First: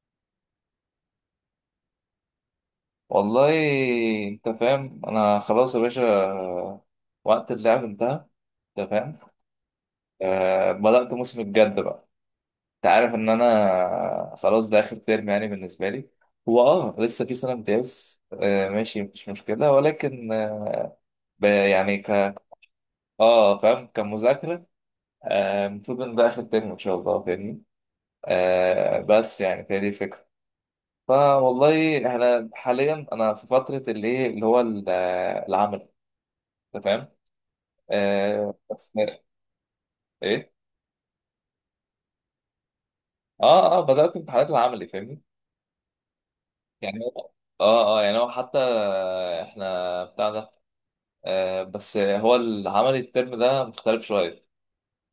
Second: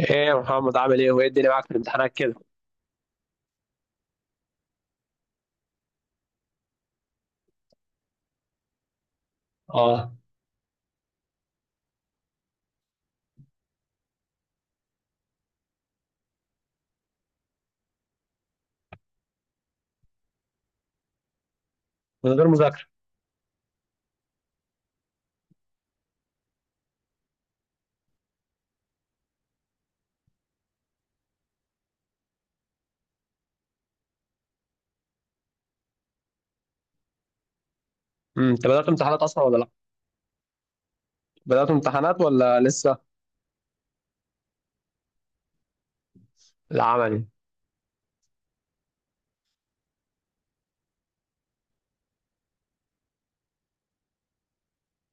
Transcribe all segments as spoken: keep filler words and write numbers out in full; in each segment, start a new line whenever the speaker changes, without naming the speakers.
ايه يا محمد؟ عامل ايه وايه الدنيا معاك في الامتحانات كده؟
والله، انت فاهم، انا خلاص يا باشا. وقت اللعب انتهى. انت فاهم؟
اه،
أه بدأت موسم الجد بقى. انت عارف ان انا خلاص، ده اخر ترم يعني بالنسبة لي. هو اه لسه في سنة امتياز. أه ماشي، مش مشكلة، ولكن آه، ب- يعني
من
ك
غير مذاكره؟
اه فاهم، كمذاكرة. آه، المفروض ان ده اخر ترم ان شاء الله، فاهمني؟ أه بس يعني فهي دي الفكرة. فوالله احنا حاليا انا في فترة اللي إيه، اللي هو ال- العمل، انت فاهم.
امم،
آه
انت بدات
بس مر-
امتحانات اصلا ولا لا؟
ايه،
بدات امتحانات ولا لسه؟
اه اه بدأت امتحانات العملي، فاهمني؟ يعني
العملي؟
هو، اه اه يعني هو حتى احنا بتاع ده، آه بس هو العملي الترم ده مختلف شوية.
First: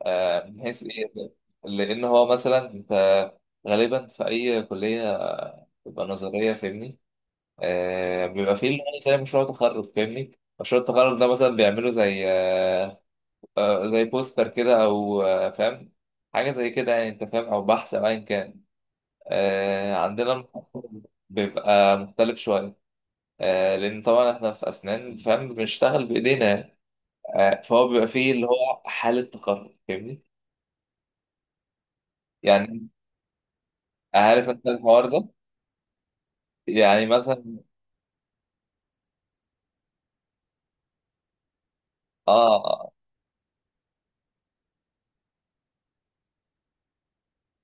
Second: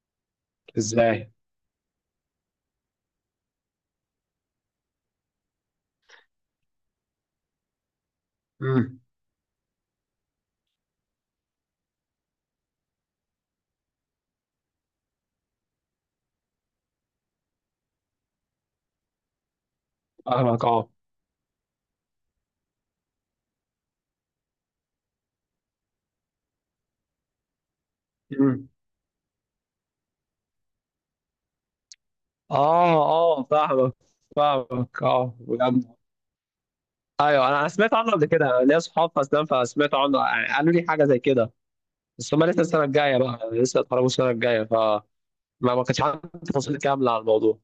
آه، من حيث ايه؟
ازاي؟
لان هو مثلا انت غالبا في اي كلية بتبقى نظرية، فاهمني؟ آه، بيبقى فيه اللي
امم.
هو زي مشروع تخرج، فاهمني؟ مشروع التخرج ده مثلا بيعملوا زي آه آه زي بوستر كده، او آه فاهم، حاجة زي كده يعني، انت فاهم، او بحث، او ايا كان. آه، عندنا
فاهمك اه.
الموضوع بيبقى مختلف شوية. آه، لأن طبعا إحنا في أسنان، فاهم، بنشتغل بإيدينا. آه، فهو بيبقى فيه اللي
امم.
هو حالة تقرب، فاهمني؟ يعني،
اه اه فاهمك.
عارف أنت
فاهمك
الحوار ده.
اه بجد.
يعني
ايوه،
مثلا،
انا أنا سمعت عنه قبل كده، أنا ليا اصحاب في اسنان فسمعت عنه، يعني قالوا لي حاجه زي كده. بس هم
آه
لسه السنه
آه
الجايه بقى، لسه اتخرجوا السنه الجايه، فما ما كانش عندي تفاصيل كامله عن الموضوع.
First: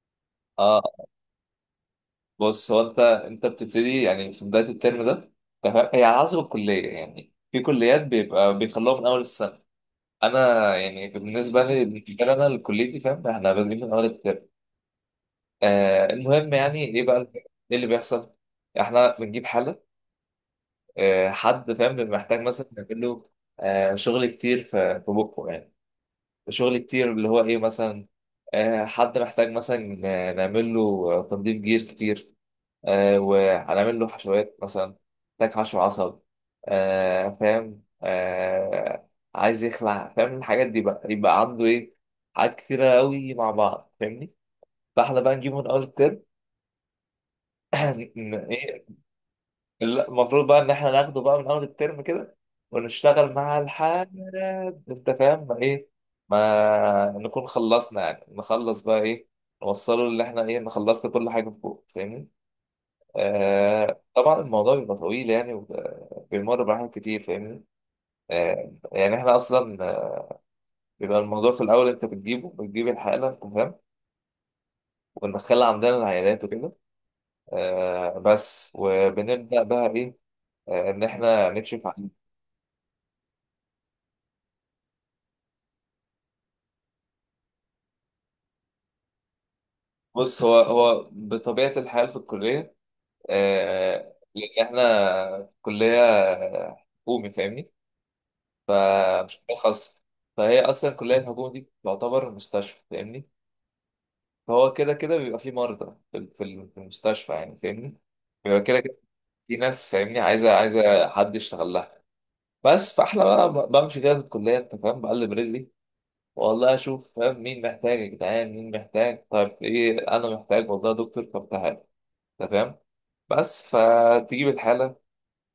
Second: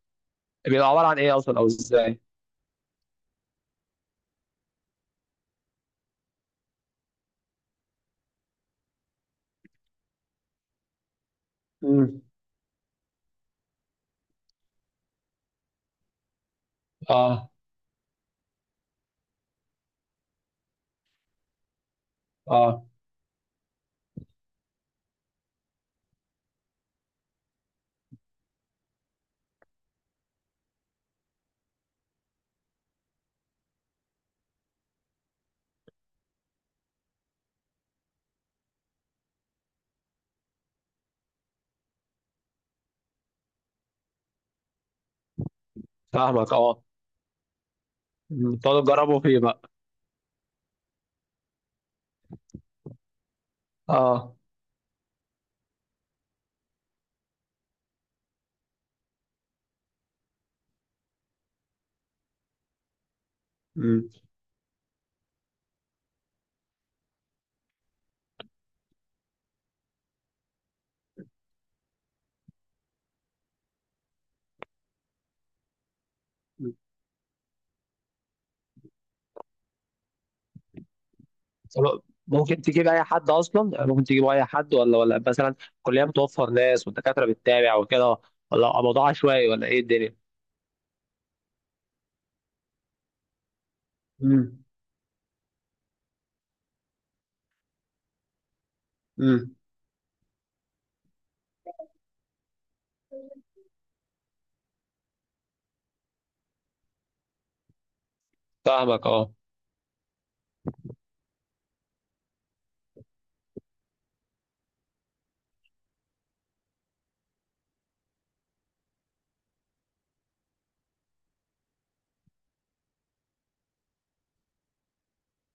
آه،
بيبقى عباره عن ايه اصلا او ازاي؟
بص، هو أنت أنت بتبتدي يعني في بداية الترم ده. تمام، هي على حسب الكلية، يعني في كليات بيبقى بيخلوها من أول السنة. أنا يعني بالنسبة لي
امم.
بالنسبة لي أنا الكلية دي، فاهم، إحنا بادئين من أول الترم. آه، المهم يعني ايه بقى؟
اه
ايه اللي بيحصل؟ احنا بنجيب حالة. آه، حد، فاهم، بيبقى محتاج مثلا
اه
نعمل له آه، شغل كتير في في بقه يعني. شغل كتير، اللي هو ايه مثلا؟ آه، حد محتاج مثلا آه، نعمل له آه، تنظيف جير كتير، آه، وهنعمل له حشوات مثلا، محتاج حشو عصب، آه فاهم آه. عايز يخلع، فاهم، الحاجات دي بقى يبقى عنده ايه؟ حاجات كتيرة قوي مع بعض، فاهمني؟ فاحنا بقى نجيبه من اول الترم.
فاهمك. اه مم. تقعدوا
ايه،
تجربوا فيه بقى.
المفروض بقى ان احنا ناخده بقى من اول الترم كده، ونشتغل مع الحاجة،
اه
انت فاهم؟ ما ايه، ما نكون خلصنا، يعني نخلص بقى ايه، نوصله اللي احنا ايه، إن خلصت كل حاجة فوق، فاهمني؟ آه،
مم.
طبعا الموضوع بيبقى طويل يعني، وبيمر بحاجات كتير، فاهمني؟ آه، يعني احنا اصلا آه، بيبقى الموضوع في الاول، انت بتجيبه، بتجيب الحالة، انت فاهم؟ وندخلها عندنا العيادات وكده. آه، بس وبنبدأ بقى ايه؟ آه، ان احنا نكشف.
طب ممكن تجيب اي حد اصلا؟ يعني ممكن تجيب اي حد ولا ولا مثلا الكليه بتوفر ناس والدكاتره بتتابع وكده؟ ولا موضوع عشوائي ولا ايه الدنيا؟
بص، هو هو بطبيعة الحال في الكلية، آه،
امم.
لأن إحنا كلية حكومي، فاهمني؟ فمش
امم.
كلية خاصة. فهي أصلا الكلية الحكومي دي تعتبر مستشفى، فاهمني؟ فهو كده كده بيبقى فيه مرضى في ال- في ال- في المستشفى يعني، فاهمني؟ بيبقى كده كده
فاهمك اه.
في ناس، فاهمني، عايزة عايزة حد يشتغل لها. بس فإحنا بقى ب- بمشي كده في الكلية، أنت فاهم، بقلب رجلي، والله أشوف، فاهم، مين محتاج؟ يا جدعان، مين محتاج؟ طيب إيه، أنا محتاج والله يا دكتور، طب تعالى، انت فاهم. بس فتجيب الحاله،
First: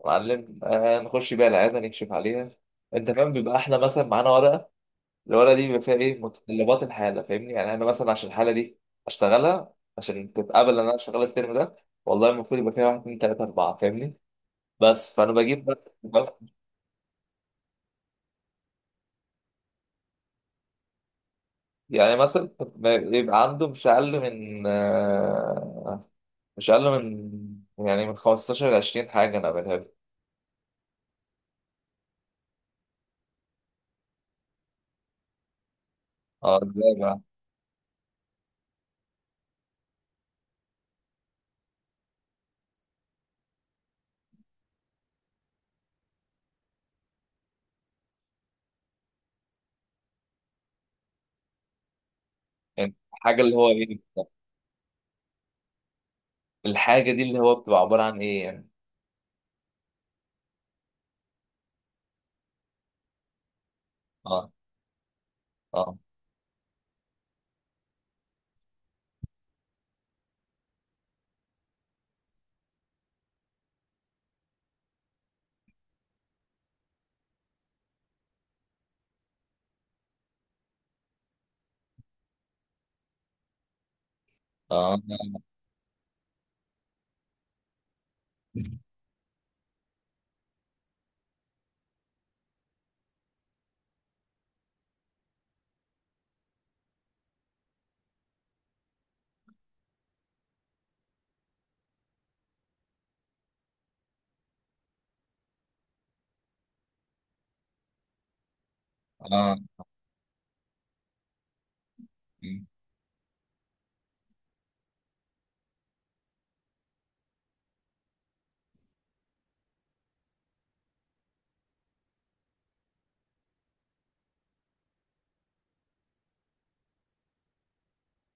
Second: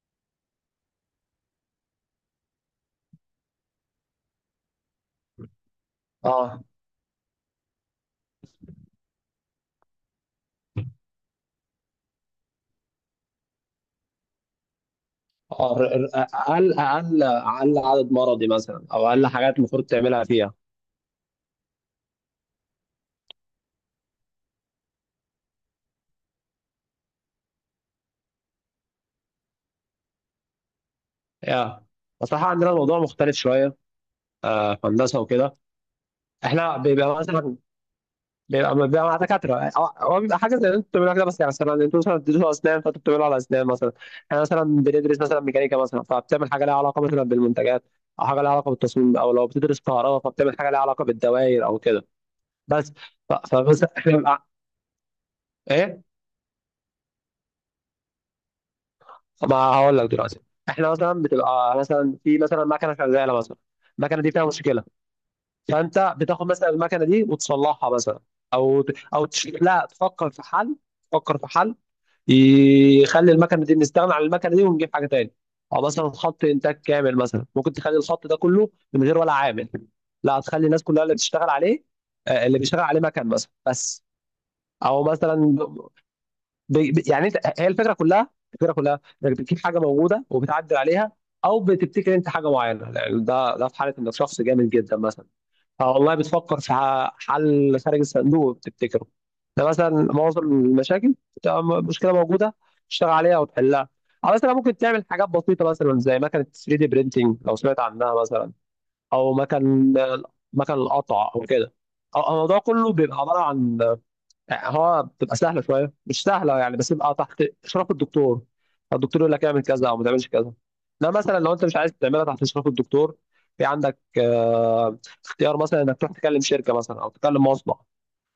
معلم، آه، نخش بيها العياده، نكشف عليها، انت فاهم. بيبقى احنا مثلا معانا ورقه، الورقه دي بيبقى فيها ايه؟
اه
متطلبات الحاله، فاهمني؟ يعني انا مثلا عشان الحاله دي اشتغلها، عشان تتقبل ان انا اشتغل الترم ده، والله المفروض يبقى فيها واحد اتنين تلاته اربعه، فاهمني؟ بس فانا بجيب
اه ر- ر-
بقى-
اقل اقل اقل عدد مرضي مثلا او اقل حاجات المفروض تعملها فيها؟
يعني مثلا ما يبقى عنده مش اقل من آه، مش اقل من يعني من خمستاشر ل عشرين حاجه انا بعملها له.
يا بصراحه عندنا الموضوع مختلف شويه، آه، في هندسه وكده.
اه،
احنا
ازاي
بيبقى
بقى؟
مثلا، بيبقى بيبقى مع دكاترة أو- هو بيبقى حاجة زي اللي انتوا بتعملوها كده. بس يعني مثلا انتوا مثلا بتدرسوا أسنان، فانتوا بتعملوا على أسنان مثلا. احنا مثلا بندرس مثلا ميكانيكا مثلا، فبتعمل حاجة لها علاقة مثلا بالمنتجات، أو حاجة لها علاقة بالتصميم، أو لو بتدرس كهرباء فبتعمل حاجة لها علاقة بالدوائر أو كده. بس
يعني،
ف-
حاجه اللي هو
فبس
ايه؟
احنا بنبقى إيه؟
الحاجة دي اللي هو بتبقى عبارة عن ايه يعني؟
ما هقول لك دلوقتي. احنا مثلا بتبقى مثلا في مثلا مكنة شغالة مثلا، المكنة دي فيها
اه
مشكلة.
اه
فأنت بتاخد مثلا المكنة دي وتصلحها مثلا، أو ت- أو تش... لا، تفكر في حل. تفكر في حل يخلي المكنه دي، نستغنى عن المكنه دي ونجيب حاجه تاني. او مثلا خط انتاج كامل مثلا ممكن تخلي الخط ده كله من غير ولا عامل. لا، هتخلي الناس كلها اللي بتشتغل عليه، آه، اللي بيشتغل عليه مكن مثلا بس.
اه
او مثلا ب... ب... يعني انت، هي الفكره كلها، الفكره كلها انك بتجيب حاجه موجوده وبتعدل عليها، او بتبتكر انت حاجه معينه. يعني ده ده في حاله انك شخص جامد جدا مثلا، اه والله، بتفكر في ح- حل خارج الصندوق بتبتكره. ده مثلا معظم المشاكل بتبقى م- مشكله موجوده تشتغل عليها وتحلها. او مثلا ممكن تعمل حاجات بسيطه مثلا زي مكنه ثري دي برينتنج لو سمعت عنها مثلا، او
اه
مكن، مكن القطع او كده. أو- الموضوع كله بيبقى عباره عن، هو بتبقى سهله شويه، مش سهله يعني، بس يبقى تحت اشراف الدكتور. الدكتور يقول لك اعمل كذا او ما تعملش كذا. ده مثلا لو انت مش عايز تعملها تحت اشراف الدكتور، في عندك آه، اختيار مثلا انك تروح تكلم شركه مثلا او تكلم مصنع،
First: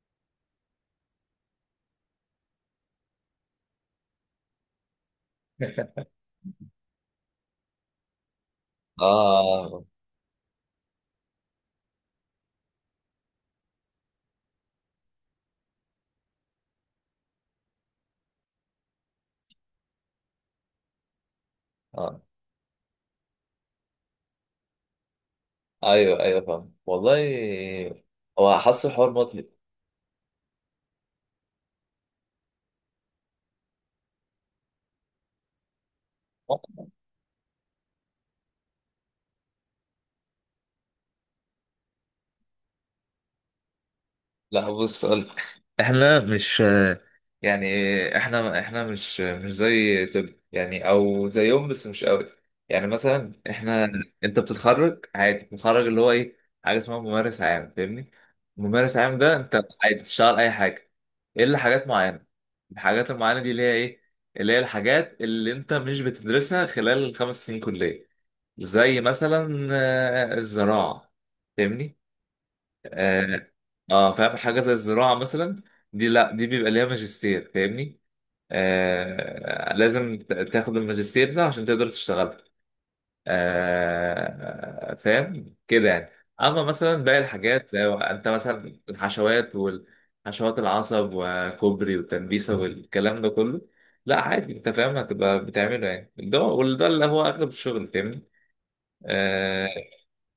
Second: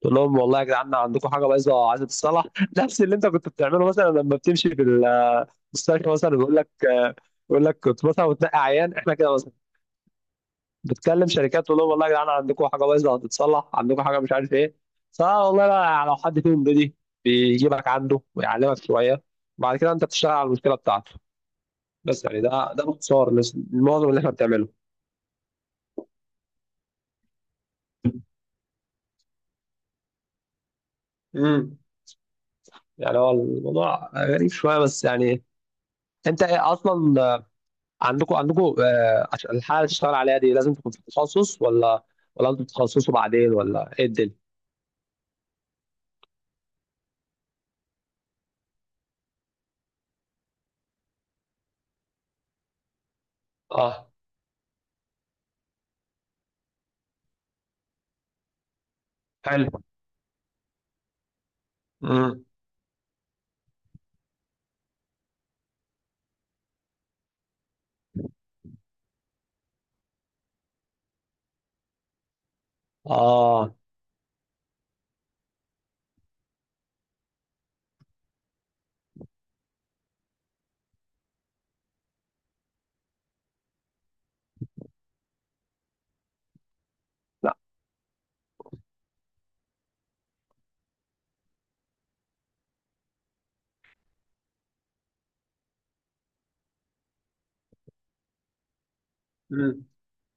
تقول لهم والله يا جدعان عندكم حاجه بايظه عايزه تتصلح. نفس اللي انت كنت بتعمله مثلا لما بتمشي في المستشفى مثلا، بيقول لك آه، يقول لك كنت مثلا وتنقي عيان
اه
احنا كده.
اه
بتكلم شركات تقول لهم والله يا جدعان عندكم حاجه بايظه هتتصلح، عندكم حاجه مش عارف ايه. فوالله بقى يعني لو حد فيهم بيجي، بيجيبك عنده ويعلمك شويه، وبعد كده انت بتشتغل على المشكله بتاعته.
آه.
بس يعني ده ده باختصار نس- معظم اللي احنا بنعمله.
ايوه ايوه، فاهم والله. هو حاسس الحوار مطلب.
امم. يعني هو الموضوع غريب شويه بس يعني، انت ايه اصلا، آه، عندكم، عندكم آه، عشان الحاله اللي تشتغل عليها دي لازم تكون في تخصص، ولا ولا انتوا بتتخصصوا بعدين ولا ايه الدنيا؟
لا بص أقولك، احنا مش يعني احنا احنا مش مش زي طب يعني، او زيهم بس مش قوي. يعني مثلا احنا،
اه.
انت بتتخرج عادي، بتتخرج اللي هو ايه، حاجه اسمها ممارس عام، فاهمني؟ ممارس عام ده انت
حلو.
عادي بتشتغل اي حاجه، الا حاجات معينه.
امم.
الحاجات المعينه دي اللي هي ايه؟ اللي هي الحاجات اللي انت مش بتدرسها خلال الخمس سنين كليه. زي مثلا آه، الزراعه، فاهمني. اه،
اه.
آه، فاهم، حاجه زي الزراعه مثلا، دي لا دي بيبقى ليها ماجستير، فاهمني؟ آه، لازم ت- تاخد الماجستير ده عشان تقدر تشتغل، آه، فاهم كده يعني. اما مثلا باقي
لا.
الحاجات، لو انت مثلا الحشوات والحشوات العصب وكوبري والتنبيسه والكلام ده كله، لا عادي، انت فاهم، هتبقى بتعمله يعني. ده وده اللي هو اغلب الشغل، فاهمني. آه،
امم.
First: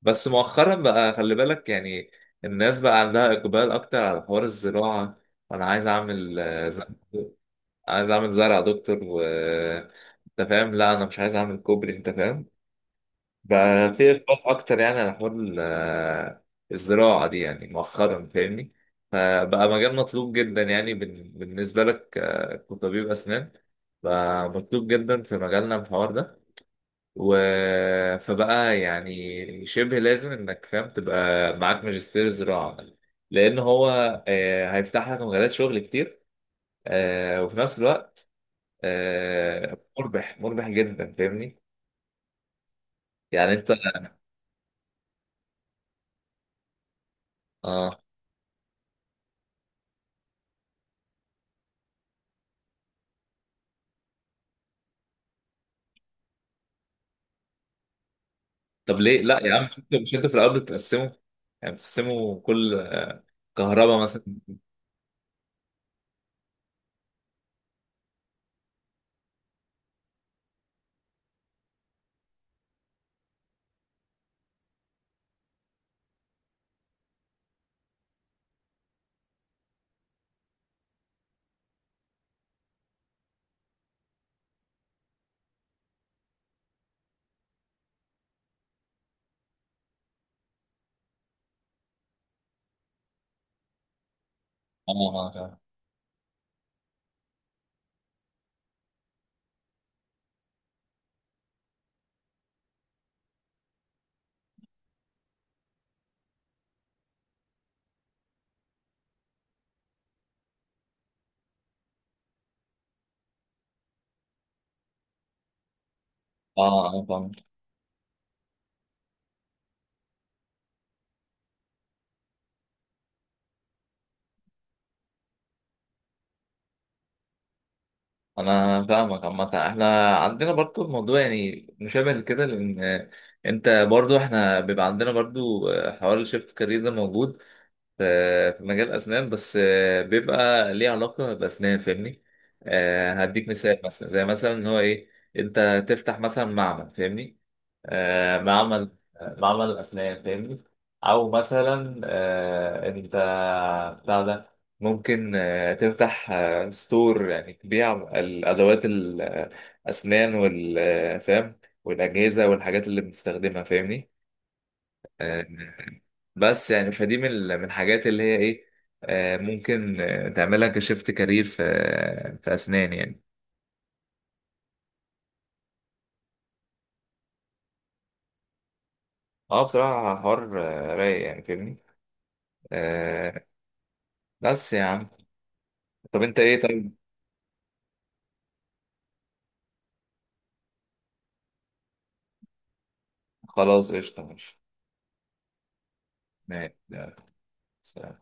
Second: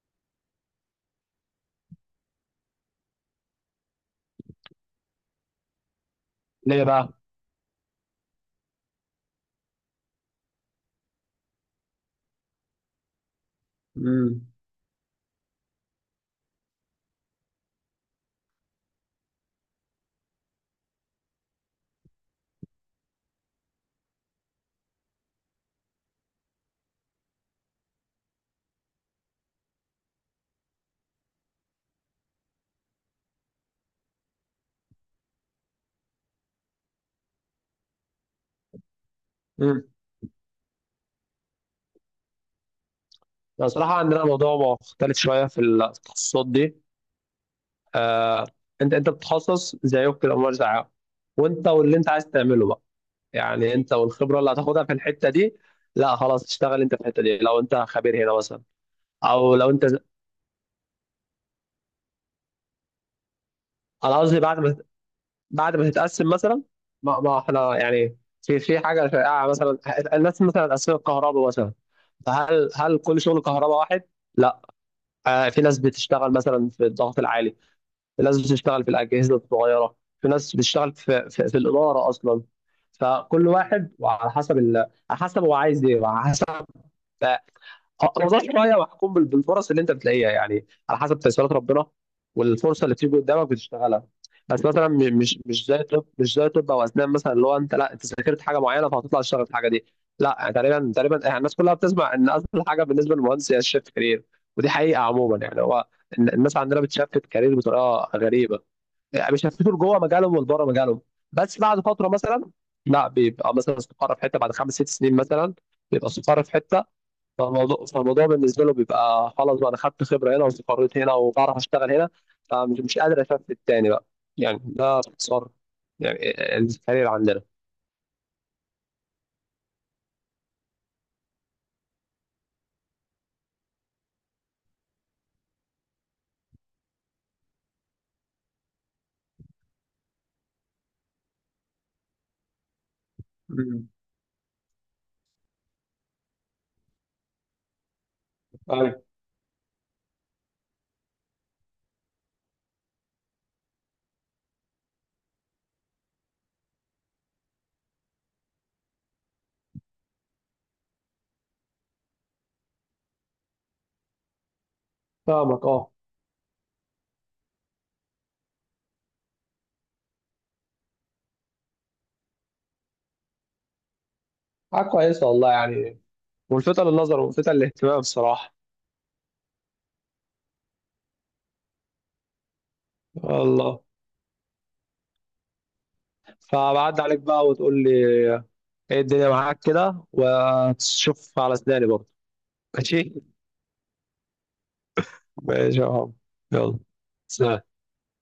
بس مؤخرا بقى خلي بالك، يعني الناس بقى عندها إقبال أكتر على حوار الزراعة. أنا عايز أعمل آه، ز-
ليه بقى؟
عايز أعمل زرع يا دكتور، و أنت فاهم، لا أنا مش عايز أعمل كوبري، أنت فاهم. بقى في
امم.
إقبال أكتر يعني على حوار ال- آه، الزراعة دي يعني مؤخرا، فاهمني. فبقى مجال مطلوب جدا يعني بال- بالنسبة لك آه، كطبيب أسنان. بقى مطلوب جدا في مجالنا الحوار ده. و... فبقى يعني شبه لازم انك، فاهم، تبقى معاك ماجستير زراعة، لان هو آه، هيفتح لك مجالات شغل كتير. آه، وفي نفس الوقت آه،
امم.
مربح مربح جدا، فاهمني؟ يعني انت.
بصراحه عندنا موضوع مختلف شويه في التخصصات دي،
اه،
آه. انت، انت بتتخصص زي كده امور زيها، وانت واللي انت عايز تعمله بقى. يعني انت والخبره اللي هتاخدها في الحته دي، لا خلاص تشتغل انت في الحته دي لو انت خبير هنا مثلا،
طب ليه لا يا
او
عم؟
لو
مش
انت،
انت مش انت في الاول بتقسمه؟ يعني بتقسمه كل، كهرباء
انا
مثلا.
قصدي بعد ما، بعد ما تتقسم مثلا. ما, ما احنا يعني في في حاجه شائعه مثلا، الناس مثلا اتقسمت كهرباء مثلا، فهل هل كل شغل كهرباء واحد؟ لا. آه، في ناس بتشتغل مثلا في الضغط العالي، في ناس بتشتغل في الأجهزة الصغيرة، في ناس بتشتغل في, في, في الإدارة أصلا. فكل واحد وعلى حسب ال... على حسب هو عايز إيه، وعلى حسب آه، نظرت شوية، وأحكم بال- بالفرص اللي أنت بتلاقيها، يعني على حسب تيسيرات ربنا والفرصة اللي بتيجي قدامك بتشتغلها. بس مثلا
اه
م- مش
اه
مش زي طب، مش زي طب أو أسنان مثلا، اللي هو أنت لا أنت ذاكرت حاجة معينة فهتطلع تشتغل في الحاجة دي. لا يعني تقريبا، تقريبا يعني الناس كلها بتسمع إن أسهل حاجة بالنسبة للمهندس هي الشيفت كارير. ودي حقيقة عموما يعني هو، الن- الناس عندنا بتشفت كارير بطريقة غريبة، يعني بيشفطوا لجوه مجالهم ولبره مجالهم. بس بعد فتره مثلا، لا بيبقى مثلا استقر في حته بعد خمس ست سنين مثلا، بيبقى استقر في
اه
حته.
آه، فاهم.
فالموضوع فالموضوع بالنسبه له بيبقى خلاص بقى انا خدت خبره هنا واستقريت هنا وبعرف اشتغل هنا، فمش مش قادر اشفت تاني بقى. يعني ده باختصار يعني الكارير عندنا.
انا فاهمك. عامه احنا عندنا برضو الموضوع يعني مشابه كده، لان انت برضو، احنا بيبقى عندنا برضو حوار الشيفت كارير ده موجود. ف- في مجال أسنان، بس آه، بيبقى ليه علاقة بأسنان، فاهمني. آه، هديك مثال،
امم.
مثلا زي مثلا إن هو إيه، أنت تفتح مثلا معمل، فاهمني، آه، معمل
أيوة.
آه، معمل أسنان، فاهمني. أو مثلا آه، أنت بتاع ده، ممكن آه، تفتح آه، ستور، يعني تبيع الأدوات الأسنان والفهم والأجهزة والحاجات اللي بنستخدمها، فاهمني. آه،
فاهمك اه.
بس يعني فدي من ال- من الحاجات اللي هي ايه، آه، ممكن آه، تعملها كشيفت كارير في في اسنان يعني.
حاجه كويسه والله يعني، ملفته للنظر وملفته للاهتمام بصراحه.
اه، بصراحة حوار آه، رايق يعني، فاهمني. آه،
والله،
بس يا عم، طب انت ايه طيب؟
فبعد عليك بقى وتقول لي ايه الدنيا معاك كده، وتشوف على سناني برضه. ماشي.
خلاص قشطة، ماشي.
ماشي يا عم.
ماشي.
يلا،
يلا،
سلام.
سلام.